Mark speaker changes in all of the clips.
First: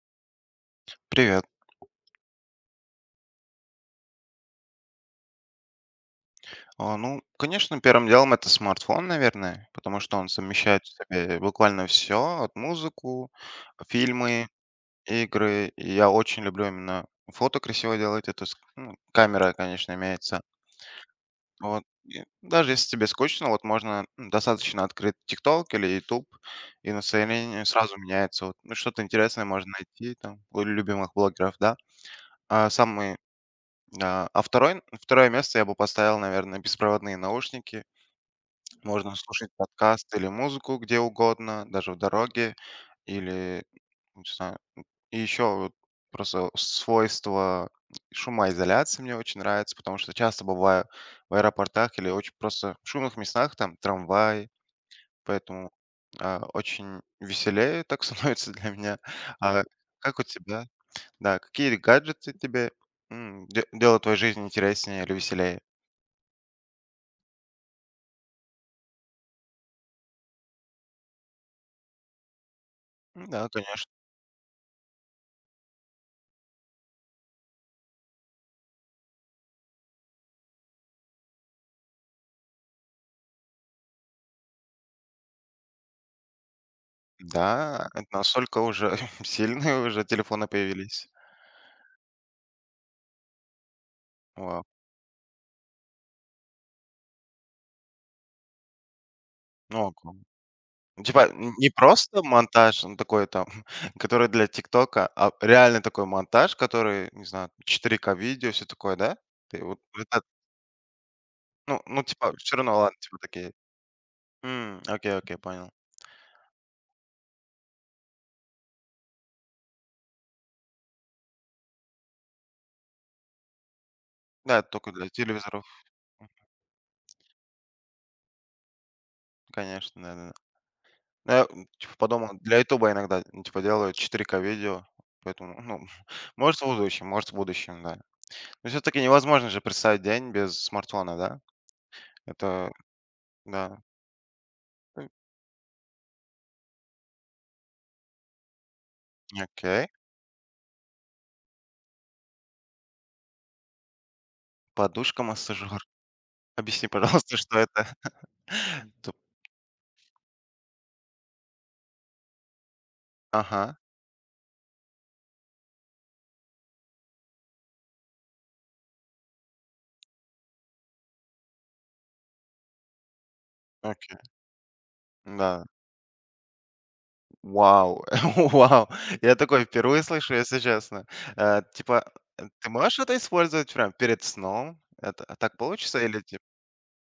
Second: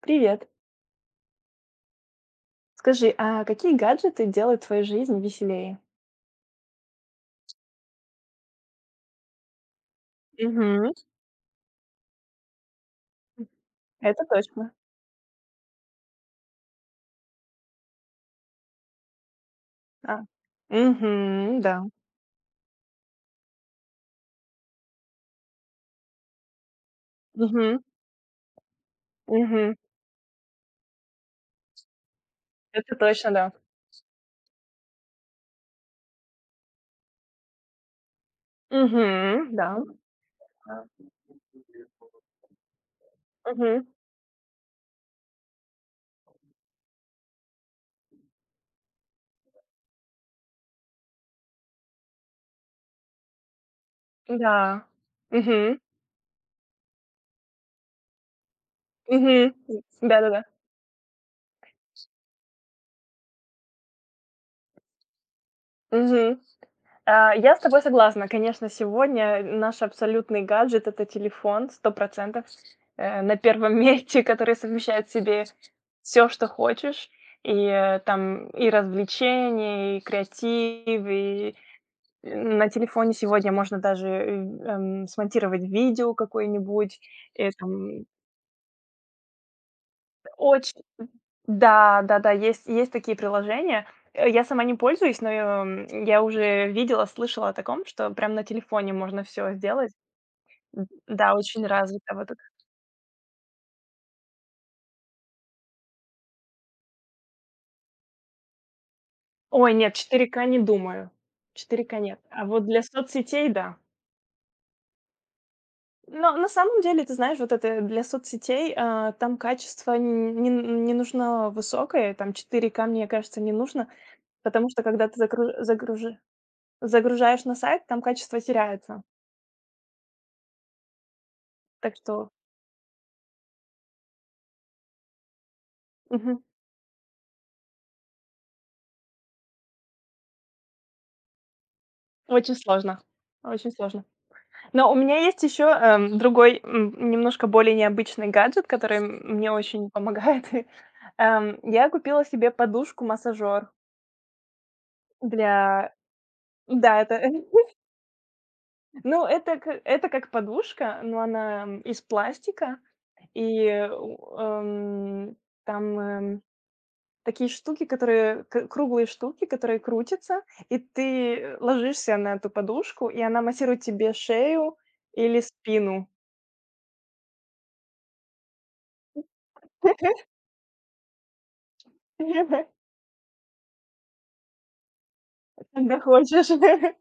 Speaker 1: Привет.
Speaker 2: Привет.
Speaker 1: Скажи, а какие гаджеты делают твою жизнь веселее?
Speaker 2: Ну, конечно, первым делом это смартфон, наверное, потому что он совмещает в
Speaker 1: Мгм.
Speaker 2: себе буквально все, от музыку,
Speaker 1: Это
Speaker 2: фильмы,
Speaker 1: точно.
Speaker 2: игры. И я очень люблю именно фото красиво делать. Это ну, камера, конечно,
Speaker 1: А.
Speaker 2: имеется.
Speaker 1: Мгм, да.
Speaker 2: Вот. И даже если тебе скучно, вот можно достаточно открыть TikTok или YouTube, и настроение
Speaker 1: Мгм.
Speaker 2: сразу меняется. Вот, ну, что-то интересное можно
Speaker 1: Мгм.
Speaker 2: найти там у любимых блогеров, да. А
Speaker 1: Это
Speaker 2: самый,
Speaker 1: точно, да.
Speaker 2: а второй, второе место я бы поставил, наверное, беспроводные наушники. Можно
Speaker 1: Мгм.
Speaker 2: слушать
Speaker 1: Да.
Speaker 2: подкаст или
Speaker 1: Да.
Speaker 2: музыку где угодно, даже в дороге или,
Speaker 1: Мгм.
Speaker 2: не знаю. И еще вот просто свойство шумоизоляции мне очень нравится, потому что часто бываю в аэропортах или очень просто в шумных местах, там трамвай,
Speaker 1: Да.
Speaker 2: поэтому
Speaker 1: Мгм.
Speaker 2: очень веселее так становится для меня.
Speaker 1: Мгм.
Speaker 2: А
Speaker 1: Да,
Speaker 2: как у
Speaker 1: Да-да-да.
Speaker 2: тебя? Да, какие гаджеты тебе делают твою жизнь интереснее или веселее?
Speaker 1: Мгм. Я с тобой согласна. Конечно, сегодня наш абсолютный гаджет — это телефон, 100% на
Speaker 2: Да,
Speaker 1: первом месте, который совмещает в себе все, что хочешь. И там и развлечения, и креатив, и на телефоне сегодня можно даже смонтировать видео какое-нибудь,
Speaker 2: да,
Speaker 1: там
Speaker 2: это настолько уже сильные уже телефоны
Speaker 1: очень.
Speaker 2: появились.
Speaker 1: Да, да-да, есть такие приложения. Я сама
Speaker 2: Вау.
Speaker 1: не пользуюсь, но я уже видела, слышала о таком, что прям на телефоне можно все
Speaker 2: Ну,
Speaker 1: сделать.
Speaker 2: ок. Ну,
Speaker 1: Д
Speaker 2: типа,
Speaker 1: да,
Speaker 2: н
Speaker 1: очень
Speaker 2: не
Speaker 1: развито
Speaker 2: просто
Speaker 1: вот это.
Speaker 2: монтаж, ну, такой там, который для "Тиктока", а реально такой монтаж, который, не знаю, 4К видео, все такое, да? Ты
Speaker 1: Ой,
Speaker 2: вот
Speaker 1: нет,
Speaker 2: это,
Speaker 1: четыре к не думаю.
Speaker 2: ну
Speaker 1: Четыре к
Speaker 2: ну,
Speaker 1: нет.
Speaker 2: типа,
Speaker 1: А
Speaker 2: всё
Speaker 1: вот
Speaker 2: равно,
Speaker 1: для
Speaker 2: ладно, типа,
Speaker 1: соцсетей —
Speaker 2: такие.
Speaker 1: да.
Speaker 2: Окей, окей, понял.
Speaker 1: Но на самом деле, ты знаешь, вот это для соцсетей, там качество н не не нужно высокое, там четыре к, мне кажется, не нужно,
Speaker 2: Да, это
Speaker 1: потому что
Speaker 2: только
Speaker 1: когда
Speaker 2: для
Speaker 1: ты
Speaker 2: телевизоров,
Speaker 1: загружи загружаешь на сайт, там качество теряется.
Speaker 2: конечно, да-да-да. Ну, я, типа,
Speaker 1: Так что
Speaker 2: подумал, для "Ютуба" иногда, ну, типа, делают 4К видео, поэтому, ну,
Speaker 1: мгм.
Speaker 2: может, в будущем, да. Ну, всё-таки невозможно же представить день без смартфона, да?
Speaker 1: Очень
Speaker 2: Это
Speaker 1: сложно, очень
Speaker 2: да.
Speaker 1: сложно. Но у
Speaker 2: М,
Speaker 1: меня есть еще, другой, немножко более необычный гаджет, который мне
Speaker 2: окей.
Speaker 1: очень помогает. Я купила себе подушку-массажер
Speaker 2: подушка массажер.
Speaker 1: для.
Speaker 2: Объясни,
Speaker 1: Да, это.
Speaker 2: пожалуйста, что это? Туп.
Speaker 1: Ну, это к это как подушка, но она, из пластика, и,
Speaker 2: Ага,
Speaker 1: у, эм, там, эм такие штуки, которые к круглые штуки, которые крутятся, и ты, ложишься на эту подушку, и она массирует тебе
Speaker 2: окей,
Speaker 1: шею или
Speaker 2: да.
Speaker 1: спину,
Speaker 2: Вау, вау! Я такой впервые слышу, если честно. Типа, ты можешь это использовать прям перед сном? Это а так
Speaker 1: когда
Speaker 2: получится или типа?
Speaker 1: хочешь.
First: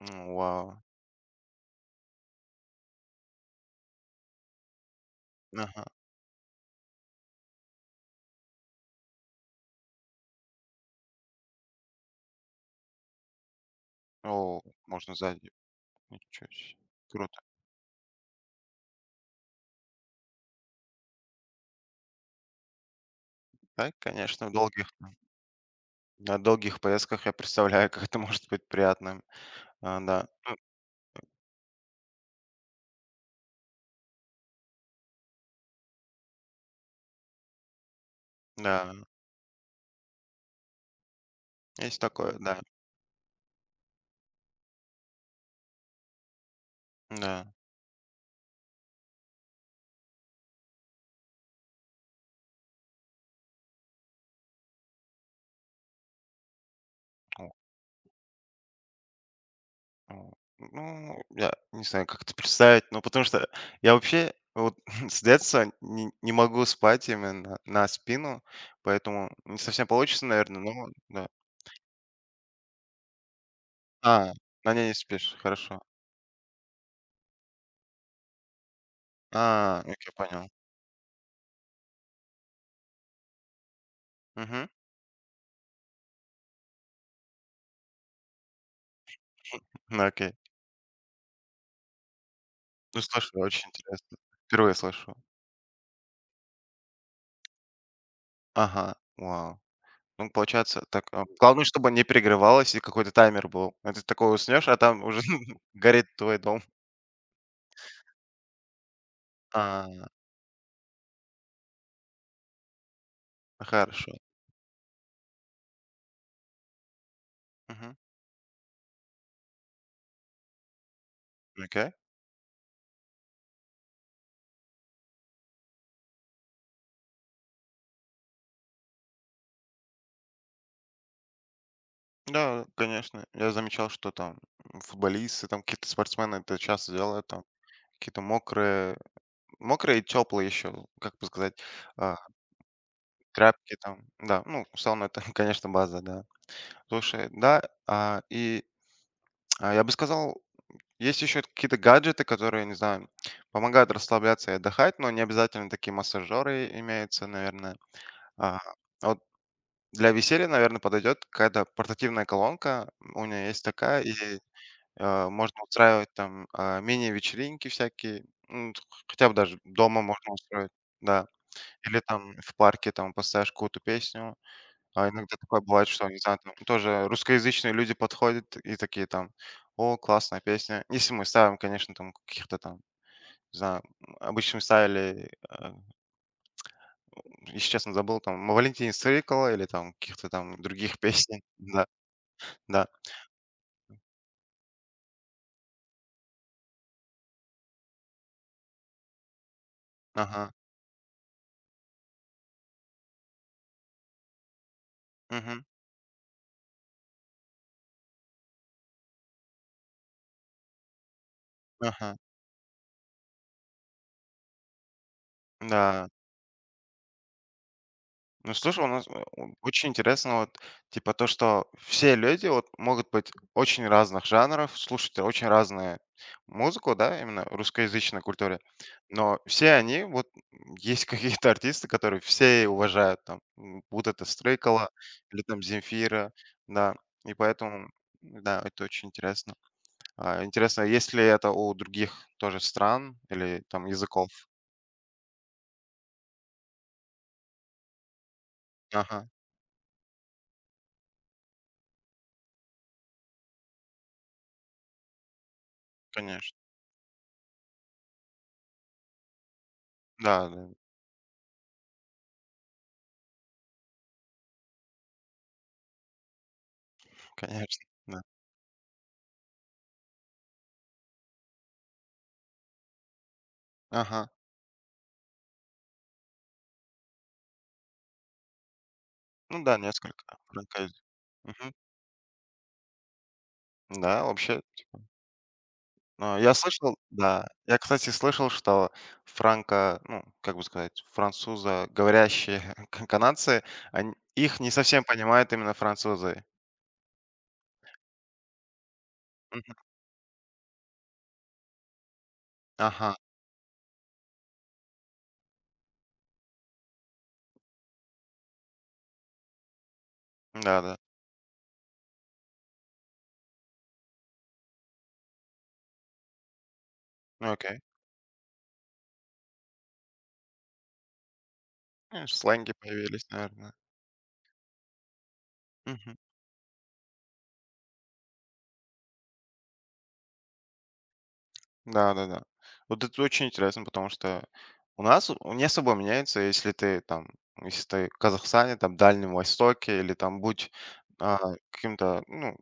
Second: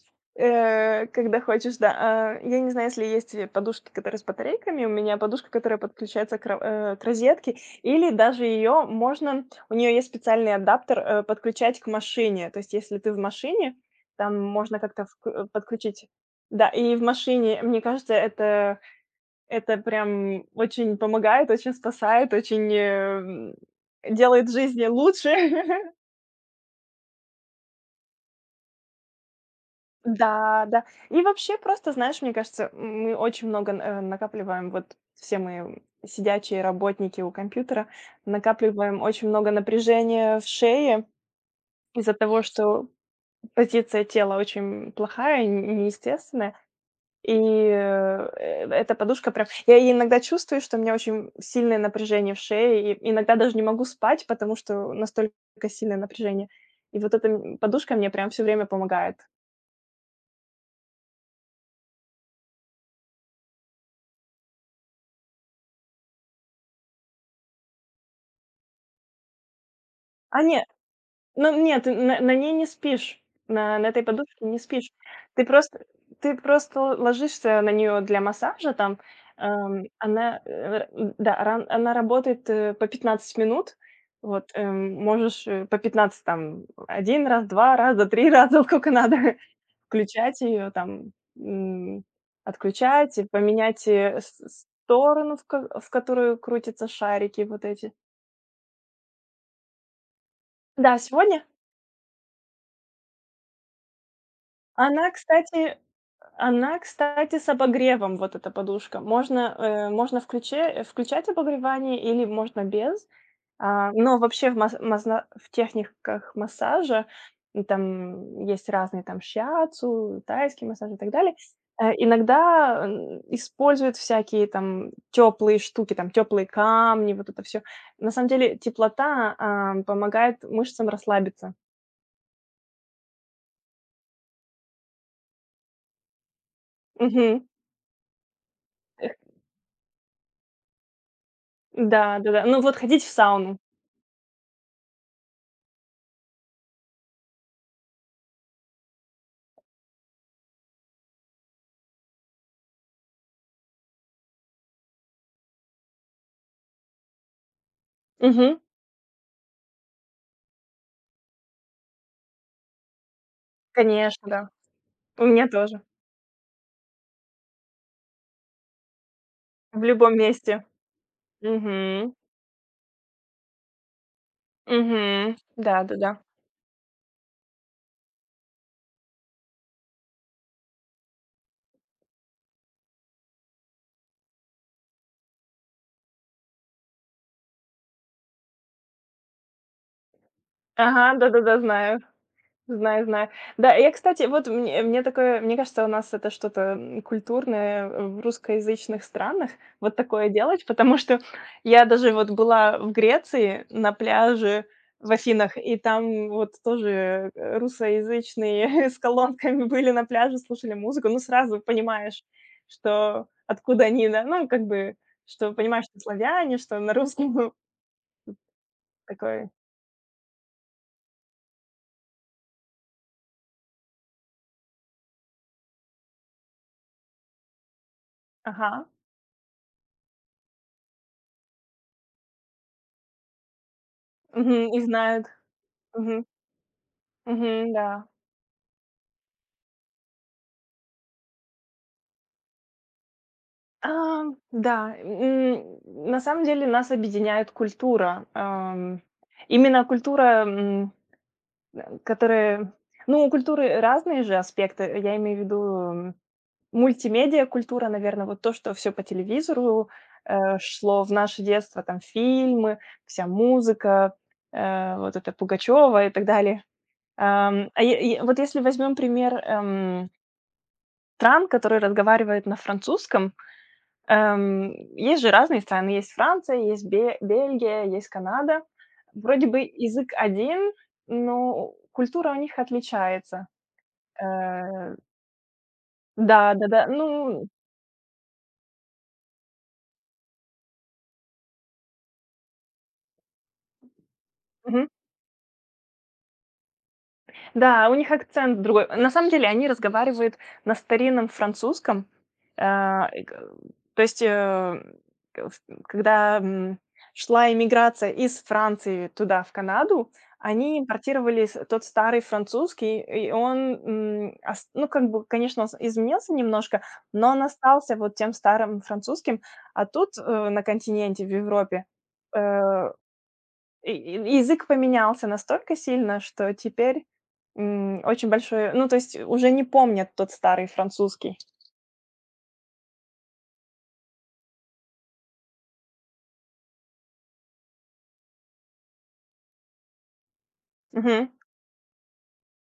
Speaker 2: Вау.
Speaker 1: Когда хочешь, да. Я не знаю, если есть, подушки, которые с батарейками. У меня подушка, которая
Speaker 2: Ага.
Speaker 1: подключается к к розетке, или даже ее можно. У нее есть специальный адаптер, подключать к машине. То есть если ты в машине, там
Speaker 2: О,
Speaker 1: можно как-то
Speaker 2: можно сзади.
Speaker 1: подключить.
Speaker 2: Ничего
Speaker 1: Да,
Speaker 2: себе.
Speaker 1: и в
Speaker 2: Круто.
Speaker 1: машине, мне кажется, это прям очень помогает, очень спасает, очень
Speaker 2: Да, конечно,
Speaker 1: делает
Speaker 2: в
Speaker 1: жизнь
Speaker 2: долгих,
Speaker 1: лучше.
Speaker 2: на долгих поездках я представляю, как это может быть приятно. А, да.
Speaker 1: Да, да. И вообще просто, знаешь, мне кажется, мы очень много накапливаем, вот все мы, сидячие работники у компьютера,
Speaker 2: Ну да,
Speaker 1: накапливаем очень много напряжения в шее
Speaker 2: есть
Speaker 1: из-за
Speaker 2: такое,
Speaker 1: того,
Speaker 2: да.
Speaker 1: что позиция тела очень плохая, неестественная. И
Speaker 2: Да.
Speaker 1: э, э, эта подушка прям. Я иногда чувствую, что у меня очень сильное напряжение в шее, и иногда даже не могу спать, потому что настолько сильное напряжение. И вот эта,
Speaker 2: О,
Speaker 1: подушка мне прям все время помогает.
Speaker 2: о. Ну, я не знаю, как это представить, но потому что я вообще вот с детства не могу спать именно на спину, поэтому не совсем получится,
Speaker 1: А
Speaker 2: наверное,
Speaker 1: не,
Speaker 2: но да.
Speaker 1: Ну нет, ты на ней не спишь, на этой
Speaker 2: А,
Speaker 1: подушке не
Speaker 2: на ней
Speaker 1: спишь.
Speaker 2: не спишь,
Speaker 1: Ты
Speaker 2: хорошо.
Speaker 1: просто ты просто ложишься на нее для массажа там.
Speaker 2: А, окей,
Speaker 1: Она,
Speaker 2: понял.
Speaker 1: да, ран она работает, по 15 минут. Вот,
Speaker 2: Мгм.
Speaker 1: можешь, по 15 там один раз, 2 раза, 3 раза, вот сколько надо,
Speaker 2: Ну, окей.
Speaker 1: включать ее,
Speaker 2: Ну,
Speaker 1: отключать и
Speaker 2: слушай, очень
Speaker 1: поменять,
Speaker 2: интересно.
Speaker 1: э, с
Speaker 2: Впервые слышу.
Speaker 1: сторону, в ко в которую крутятся шарики вот эти.
Speaker 2: Ага, вау. Ну, получается,
Speaker 1: Да,
Speaker 2: так,
Speaker 1: сегодня.
Speaker 2: главное, чтобы не перегревалось и какой-то таймер был. А ты такой уснешь, а там
Speaker 1: Она,
Speaker 2: уже
Speaker 1: кстати
Speaker 2: горит твой дом.
Speaker 1: она, кстати, с обогревом, вот эта подушка. Можно,
Speaker 2: А,
Speaker 1: можно включе включать обогревание или можно без.
Speaker 2: хорошо.
Speaker 1: Но вообще в мас мазна в техниках массажа, ну,
Speaker 2: Мгм.
Speaker 1: там есть разные, там шиацу, тайский массаж и так далее.
Speaker 2: Окей.
Speaker 1: Иногда, используют всякие там теплые штуки, там теплые камни, вот это все. На самом деле теплота, помогает мышцам расслабиться.
Speaker 2: Да, конечно. Я замечал, что там футболисты, там какие-то спортсмены это часто делают, там
Speaker 1: Мгм.
Speaker 2: какие-то мокрые, мокрые и теплые еще, как бы сказать, а,
Speaker 1: Да, да-да. Ну, вот ходить в сауну.
Speaker 2: тряпки там. Да, ну, сауна это, конечно, база, да. Слушай, да, я бы сказал, есть еще какие-то гаджеты, которые, не знаю, помогают расслабляться и отдыхать, но не обязательно такие массажеры имеются, наверное.
Speaker 1: Мгм.
Speaker 2: А, Для веселья, наверное, подойдет какая-то портативная колонка. У меня есть такая, и,
Speaker 1: Конечно, да. У меня
Speaker 2: можно
Speaker 1: тоже.
Speaker 2: устраивать там, мини-вечеринки всякие. Ну, т хотя бы даже
Speaker 1: В
Speaker 2: дома
Speaker 1: любом
Speaker 2: можно
Speaker 1: месте.
Speaker 2: устроить, да. Или
Speaker 1: Мгм.
Speaker 2: там в парке там поставишь какую-то песню. А
Speaker 1: Мгм.
Speaker 2: иногда такое бывает, что,
Speaker 1: Да-да-да.
Speaker 2: не знаю, там тоже русскоязычные люди подходят и такие там: "О, классная песня". Если мы ставим, конечно, там каких-то там, не знаю, обычно мы ставили, э, если честно, забыл, там Валентин Стрыкало или там каких-то там других
Speaker 1: Ага,
Speaker 2: песен.
Speaker 1: да-да-да,
Speaker 2: Да,
Speaker 1: знаю.
Speaker 2: да.
Speaker 1: Знаю, знаю. Да, я, кстати, вот мне такое, мне кажется, у нас это что-то, культурное в русскоязычных странах, вот такое
Speaker 2: Ага,
Speaker 1: делать, потому что я даже вот была в Греции на пляже в Афинах,
Speaker 2: мгм,
Speaker 1: и там вот тоже русскоязычные с колонками были на пляже, слушали музыку, ну сразу
Speaker 2: ага,
Speaker 1: понимаешь, что откуда они, да, ну как бы, что понимаешь, что
Speaker 2: да.
Speaker 1: славяне, что на русском.
Speaker 2: Ну, слушай, у нас, э, о
Speaker 1: Такой,
Speaker 2: очень интересно вот, типа, то, что все люди вот могут быть очень разных жанров, слушать очень разную музыку, да, именно в русскоязычной культуре.
Speaker 1: ага,
Speaker 2: Но все они вот, есть какие-то артисты, которые все уважают, там, будь это
Speaker 1: мгм, и
Speaker 2: Стрыкало
Speaker 1: знают,
Speaker 2: или там
Speaker 1: угу,
Speaker 2: Земфира, да. И
Speaker 1: угу,
Speaker 2: поэтому,
Speaker 1: да.
Speaker 2: да, это очень интересно. А, интересно, есть ли это у других тоже стран или там
Speaker 1: А,
Speaker 2: языков?
Speaker 1: да, на самом деле нас объединяет культура.
Speaker 2: Ага,
Speaker 1: Именно культура, которая. Ну, у культуры разные же аспекты. Я имею в виду, м,
Speaker 2: конечно.
Speaker 1: мультимедиа культура, наверное, вот то, что все по телевизору
Speaker 2: Да, да,
Speaker 1: шло в наше детство, там фильмы, вся музыка, вот это Пугачева и так далее. А
Speaker 2: конечно, да.
Speaker 1: вот если возьмем пример, стран, которые разговаривают на французском.
Speaker 2: Ага.
Speaker 1: Есть же разные страны. Есть Франция, есть Бе Бельгия, есть Канада. Вроде бы
Speaker 2: Ну да,
Speaker 1: язык
Speaker 2: несколько
Speaker 1: один,
Speaker 2: франшиз.
Speaker 1: но
Speaker 2: Мгм.
Speaker 1: культура у них отличается.
Speaker 2: Да, вообще,
Speaker 1: Э,
Speaker 2: я
Speaker 1: Да-да-да,
Speaker 2: слышал, да.
Speaker 1: ну,
Speaker 2: Я, кстати, слышал, что франко ну, как бы сказать, французоговорящие говорящие канадцы, они их не
Speaker 1: мгм.
Speaker 2: совсем понимают именно французы.
Speaker 1: Да, у них акцент другой. На самом деле они
Speaker 2: Мгм.
Speaker 1: разговаривают на старинном французском. А,
Speaker 2: Ага.
Speaker 1: и г То есть, э, к в когда, шла иммиграция из Франции туда, в Канаду, они
Speaker 2: Да-да.
Speaker 1: импортировали с тот старый французский, и он, м, ос ну, как бы, конечно, он с изменился немножко, но он
Speaker 2: Ну, окей.
Speaker 1: остался вот тем старым французским. А тут, на континенте, в Европе,
Speaker 2: Ну, сленги
Speaker 1: э,
Speaker 2: появились, наверное.
Speaker 1: и язык поменялся настолько сильно, что теперь, очень большое, ну, то есть уже не помнят тот старый французский.
Speaker 2: Да-да-да. Вот это очень интересно, потому что у нас у не особо меняется, если ты там, если ты в Казахстане, там, Дальнем Востоке или там будь
Speaker 1: Мгм.
Speaker 2: а, каким-то, ну,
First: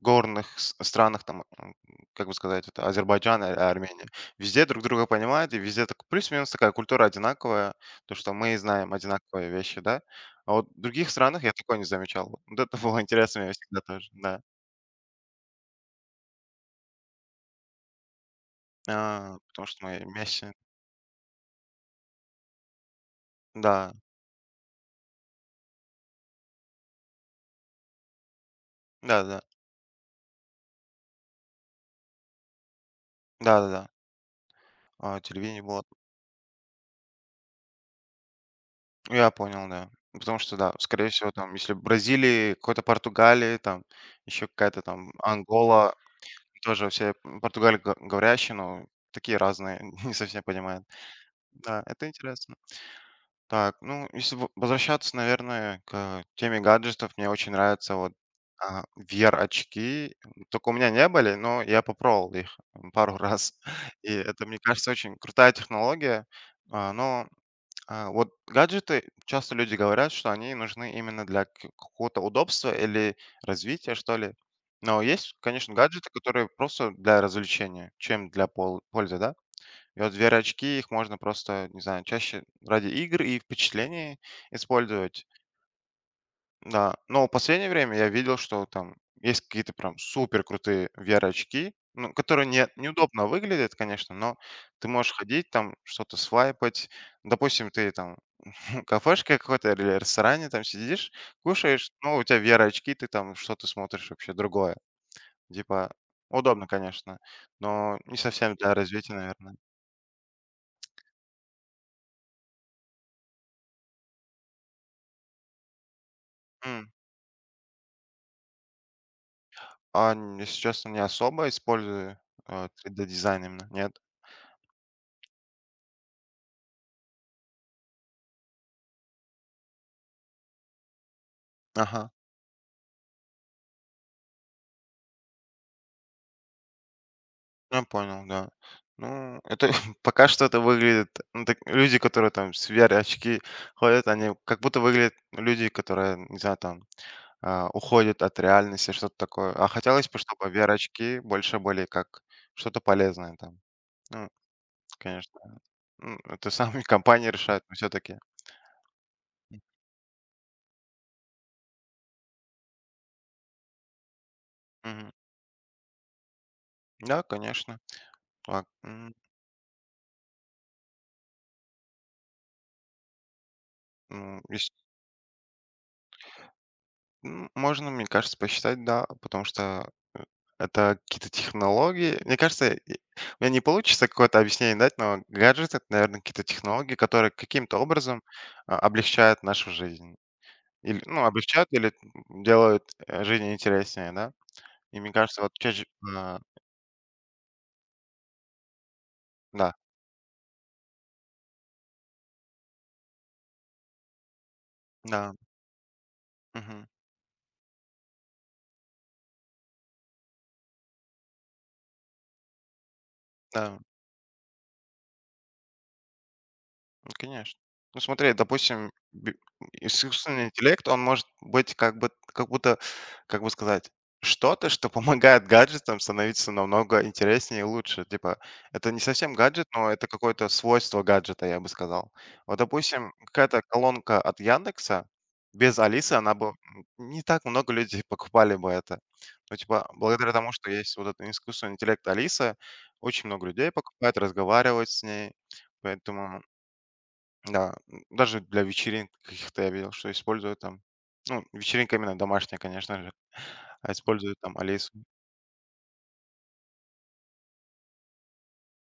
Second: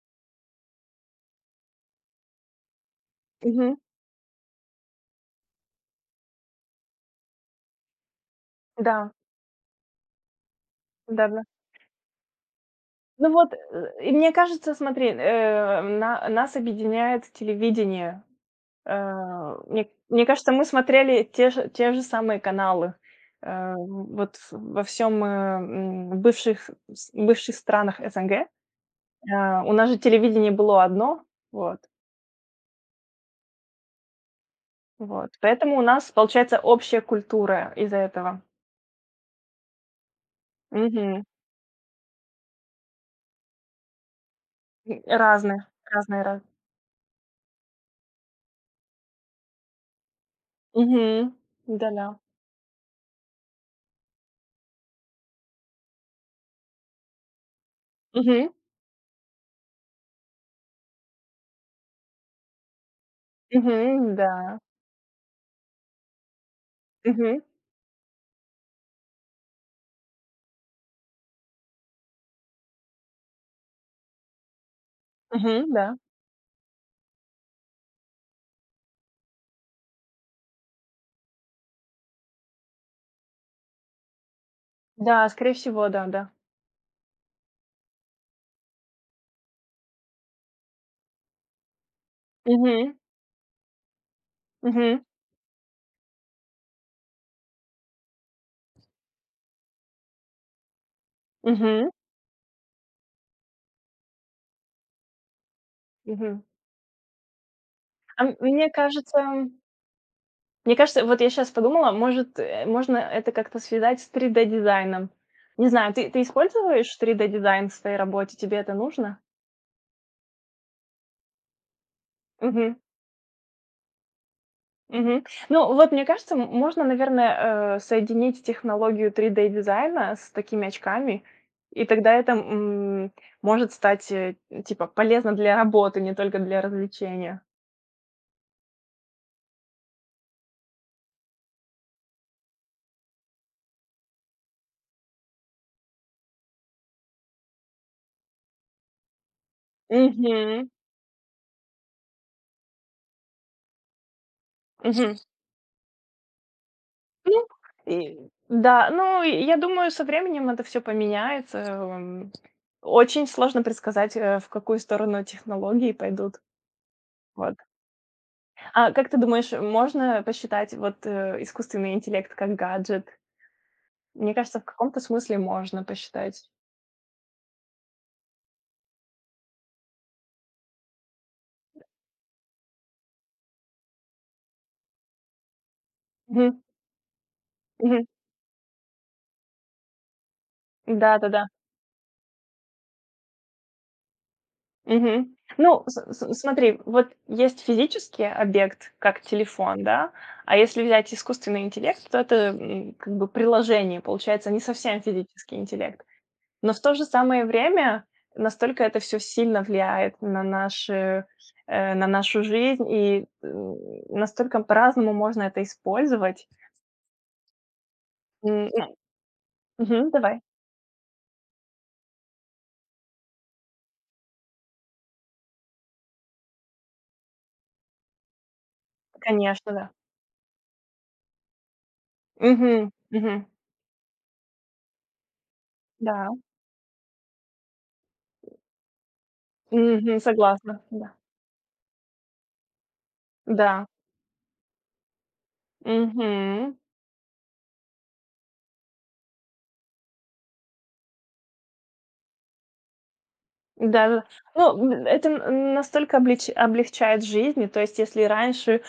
Speaker 2: горных с странах, там, как бы сказать, это Азербайджан, а
Speaker 1: Мгм.
Speaker 2: Армения. Везде друг друга понимают, и везде так плюс-минус такая культура одинаковая, то, что мы знаем
Speaker 1: Да.
Speaker 2: одинаковые вещи, да. А вот в других
Speaker 1: Да-да.
Speaker 2: странах я такое не замечал. Вот вот это было
Speaker 1: Ну
Speaker 2: интересно
Speaker 1: вот,
Speaker 2: мне всегда тоже,
Speaker 1: и мне
Speaker 2: да.
Speaker 1: кажется, смотри, на нас объединяет телевидение.
Speaker 2: А, потому что
Speaker 1: Мне
Speaker 2: мы
Speaker 1: мне кажется,
Speaker 2: вместе.
Speaker 1: мы смотрели те же самые каналы,
Speaker 2: Да,
Speaker 1: во всем, бывших с бывших странах СНГ.
Speaker 2: да-да-да.
Speaker 1: У нас же телевидение было одно, вот.
Speaker 2: Да-да-да. А,
Speaker 1: Вот,
Speaker 2: телевидение
Speaker 1: поэтому у
Speaker 2: было.
Speaker 1: нас получается общая культура из-за этого.
Speaker 2: Ну, я понял, да. Потому что, да, скорее
Speaker 1: Мгм.
Speaker 2: всего, там, если в Бразилии, какой-то Португалии, там, еще какая-то
Speaker 1: М,
Speaker 2: там
Speaker 1: разная,
Speaker 2: Ангола,
Speaker 1: разная, раз.
Speaker 2: тоже все португаль говорящие, но такие разные, не совсем понимают.
Speaker 1: Мгм.
Speaker 2: Да,
Speaker 1: Да-да.
Speaker 2: это интересно. Так, ну, если возвращаться, наверное, к теме гаджетов, мне очень нравятся вот
Speaker 1: Мгм.
Speaker 2: VR-очки. Только у меня не были, но я попробовал их пару раз. И
Speaker 1: Мгм.
Speaker 2: это,
Speaker 1: Да.
Speaker 2: мне кажется, очень крутая технология. А, Но
Speaker 1: Мгм.
Speaker 2: Вот гаджеты, часто люди говорят, что они нужны именно для какого-то удобства или развития, что ли. Но есть,
Speaker 1: Мгм.
Speaker 2: конечно,
Speaker 1: Да.
Speaker 2: гаджеты, которые просто для развлечения, чем для пользы, да? И вот VR-очки, их можно просто, не знаю, чаще ради игр и впечатлений использовать.
Speaker 1: Да, скорее всего, да, да.
Speaker 2: Да, но в последнее время я видел, что там есть какие-то прям супер крутые VR-очки, ну, которые не,
Speaker 1: Мгм.
Speaker 2: неудобно выглядят, конечно, но ты
Speaker 1: Мгм.
Speaker 2: можешь ходить там, что-то свайпать. Допустим, ты там ну, кафешке какой-то или ресторане там сидишь,
Speaker 1: Мгм.
Speaker 2: кушаешь, ну, у тебя VR-очки, ты там что-то смотришь вообще другое. Типа,
Speaker 1: Мгм.
Speaker 2: удобно, конечно, но не
Speaker 1: А м-
Speaker 2: совсем
Speaker 1: мне
Speaker 2: для развития,
Speaker 1: кажется
Speaker 2: наверное.
Speaker 1: мне кажется, вот я сейчас подумала, может, можно это как-то связать с 3D-дизайном. Не знаю, ты
Speaker 2: М.
Speaker 1: используешь 3D-дизайн в своей работе? Тебе это нужно?
Speaker 2: А, н если честно, не особо использую,
Speaker 1: Мгм.
Speaker 2: 3D-дизайн именно, нет.
Speaker 1: Мгм. Ну, вот мне кажется, можно, наверное, соединить технологию 3D-дизайна с такими очками, и
Speaker 2: Ага,
Speaker 1: тогда это, может стать, типа, полезно для работы, не только для развлечения.
Speaker 2: я понял, да. Ну, это пока что это выглядит, ну, так люди, которые там с VR-очки ходят, они как будто выглядят люди, которые, не знаю, там уходит от реальности, что-то такое. А хотелось бы, чтобы
Speaker 1: Мгм.
Speaker 2: VR-очки больше были как что-то полезное там. Ну,
Speaker 1: Мгм.
Speaker 2: конечно, это сами компании
Speaker 1: Ну,
Speaker 2: решают, но
Speaker 1: и
Speaker 2: все-таки.
Speaker 1: да, ну, и я думаю, со временем это все поменяется. Очень сложно предсказать, в какую сторону технологии пойдут.
Speaker 2: Да,
Speaker 1: Вот.
Speaker 2: конечно. Так,
Speaker 1: А как ты думаешь, можно посчитать вот, искусственный интеллект как гаджет? Мне
Speaker 2: м,
Speaker 1: кажется, в
Speaker 2: ес-
Speaker 1: каком-то смысле можно посчитать.
Speaker 2: можно, мне кажется, посчитать, да, потому что это какие-то технологии. Мне кажется, у меня не получится какое-то объяснение дать, но гаджеты это, наверное, какие-то
Speaker 1: Мгм.
Speaker 2: технологии, которые каким-то
Speaker 1: Мгм.
Speaker 2: образом облегчают нашу жизнь. Или, ну,
Speaker 1: Да-да-да.
Speaker 2: облегчают или делают, жизнь интереснее, да? И мне
Speaker 1: Мгм.
Speaker 2: кажется, вот
Speaker 1: Ну,
Speaker 2: чаще
Speaker 1: с
Speaker 2: а,
Speaker 1: смотри, вот есть физический объект, как
Speaker 2: да,
Speaker 1: телефон, да, а если взять искусственный интеллект, то это, как бы приложение, получается, не совсем
Speaker 2: да,
Speaker 1: физический интеллект. Но в
Speaker 2: мгм,
Speaker 1: то же самое время настолько это все сильно влияет на наши, на нашу жизнь, и
Speaker 2: да.
Speaker 1: настолько по-разному можно это использовать.
Speaker 2: Ну, конечно. Ну, смотри,
Speaker 1: Ну,
Speaker 2: допустим,
Speaker 1: мгм, давай.
Speaker 2: искусственный интеллект, он может быть как бы, как будто, как бы сказать, что-то, что помогает гаджетам становиться намного интереснее и лучше. Типа, это не совсем гаджет,
Speaker 1: Конечно, да.
Speaker 2: но это какое-то свойство гаджета, я бы сказал. Вот,
Speaker 1: Мгм.
Speaker 2: допустим,
Speaker 1: Мгм.
Speaker 2: какая-то колонка от Яндекса, без Алисы
Speaker 1: Да,
Speaker 2: она бы... Не так много людей покупали бы это. Но, типа,
Speaker 1: мгм,
Speaker 2: благодаря тому, что
Speaker 1: согласна,
Speaker 2: есть вот
Speaker 1: да,
Speaker 2: этот искусственный интеллект Алиса, очень много людей
Speaker 1: да,
Speaker 2: покупает, разговаривает с ней. Поэтому
Speaker 1: мгм,
Speaker 2: да, даже для вечеринок каких-то я видел, что используют там. Ну, вечеринка именно домашняя, конечно же. А
Speaker 1: да-да.
Speaker 2: используют там
Speaker 1: Ну,
Speaker 2: Алису.
Speaker 1: это н настолько облеч облегчает жизнь. То есть, если раньше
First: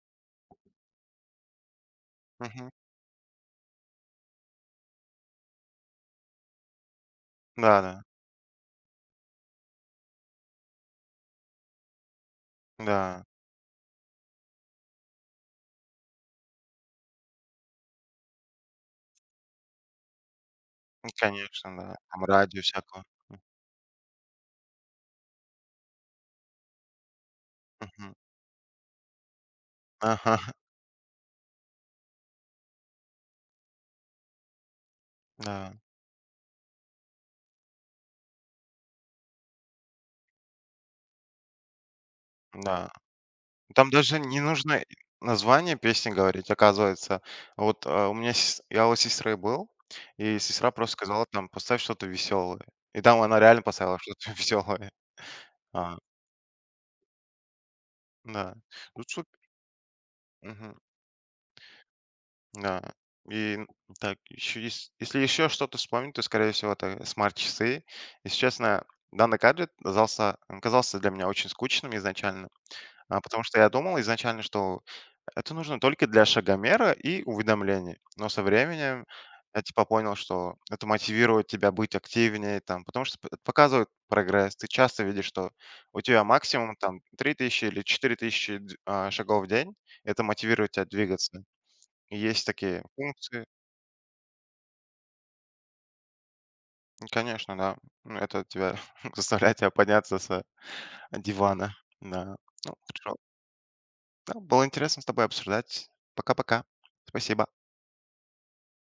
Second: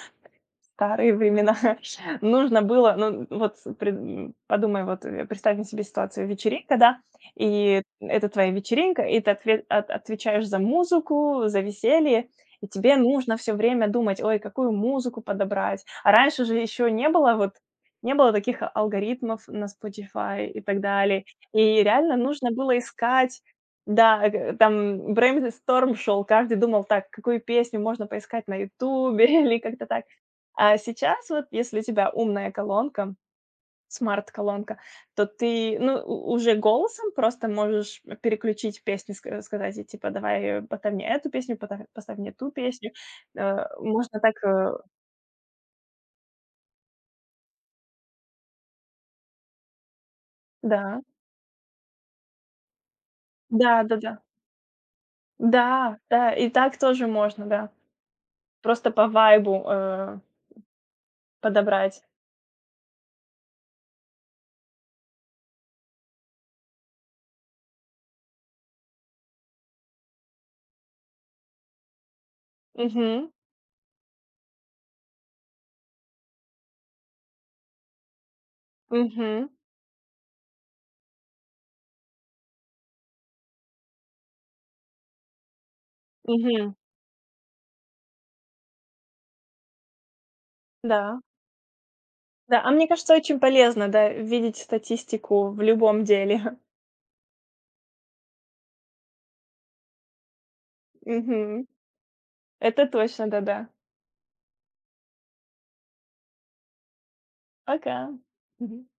Speaker 1: старые времена нужно
Speaker 2: Мгм.
Speaker 1: было, ну, подумай, вот, представим себе ситуацию: вечеринка, да, и
Speaker 2: Да-да,
Speaker 1: это твоя вечеринка, и ты отвечаешь за музыку, за веселье, и
Speaker 2: да,
Speaker 1: тебе
Speaker 2: да.
Speaker 1: нужно все время думать: "Ой, какую музыку подобрать?" А раньше же еще не было вот, не было таких алгоритмов на Spotify и так
Speaker 2: Ну,
Speaker 1: далее.
Speaker 2: конечно,
Speaker 1: И
Speaker 2: да.
Speaker 1: реально
Speaker 2: Там
Speaker 1: нужно
Speaker 2: радио
Speaker 1: было
Speaker 2: всякого.
Speaker 1: искать, да, там брейнсторм шел, каждый думал: "Так, какую песню можно
Speaker 2: Мгм.
Speaker 1: поискать на "Ютубе" или как-то так".
Speaker 2: Ага,
Speaker 1: А сейчас вот, если у тебя умная колонка, смарт-колонка, то
Speaker 2: да,
Speaker 1: ты, ну, уже голосом просто можешь переключить песни, сказать, и типа, давай, поставь мне эту песню, поставь мне ту
Speaker 2: да.
Speaker 1: песню. Э,
Speaker 2: Там даже
Speaker 1: Можно так,
Speaker 2: не нужно
Speaker 1: э,
Speaker 2: и название песни говорить, оказывается. Вот, а, у меня сес я у сестры был, и сестра просто
Speaker 1: Да,
Speaker 2: сказала там: "Поставь что-то веселое". И там она реально
Speaker 1: да, да,
Speaker 2: поставила
Speaker 1: да,
Speaker 2: что-то веселое.
Speaker 1: да,
Speaker 2: А,
Speaker 1: да, и так тоже можно, да.
Speaker 2: да.
Speaker 1: Просто
Speaker 2: Ну,
Speaker 1: по
Speaker 2: суп
Speaker 1: вайбу
Speaker 2: мгм.
Speaker 1: подобрать.
Speaker 2: Да. И н так, еще есть, если еще что-то вспомнить, то, скорее всего, это смарт-часы. Если честно, данный гаджет казался, он казался для меня очень скучным изначально,
Speaker 1: Угу,
Speaker 2: потому что я думал изначально, что это нужно только для шагомера и уведомлений. Но со временем
Speaker 1: угу,
Speaker 2: я, типа, понял, что это мотивирует тебя быть активнее, там, потому что п это показывает прогресс. Ты часто видишь, что у тебя
Speaker 1: угу,
Speaker 2: максимум, там, 3000 или 4000 шагов в день. Это мотивирует тебя
Speaker 1: да,
Speaker 2: двигаться. И есть
Speaker 1: да. А
Speaker 2: такие
Speaker 1: мне кажется, очень
Speaker 2: функции.
Speaker 1: полезно, да, видеть статистику в любом деле.
Speaker 2: Ну, конечно, да. Ну, это тебя заставляет тебя подняться с
Speaker 1: Угу.
Speaker 2: дивана. Да. Ну,
Speaker 1: Это
Speaker 2: хорошо.
Speaker 1: точно, да-да.
Speaker 2: Да, было интересно с тобой обсуждать. Пока-пока. Спасибо.
Speaker 1: Пока. Мгм.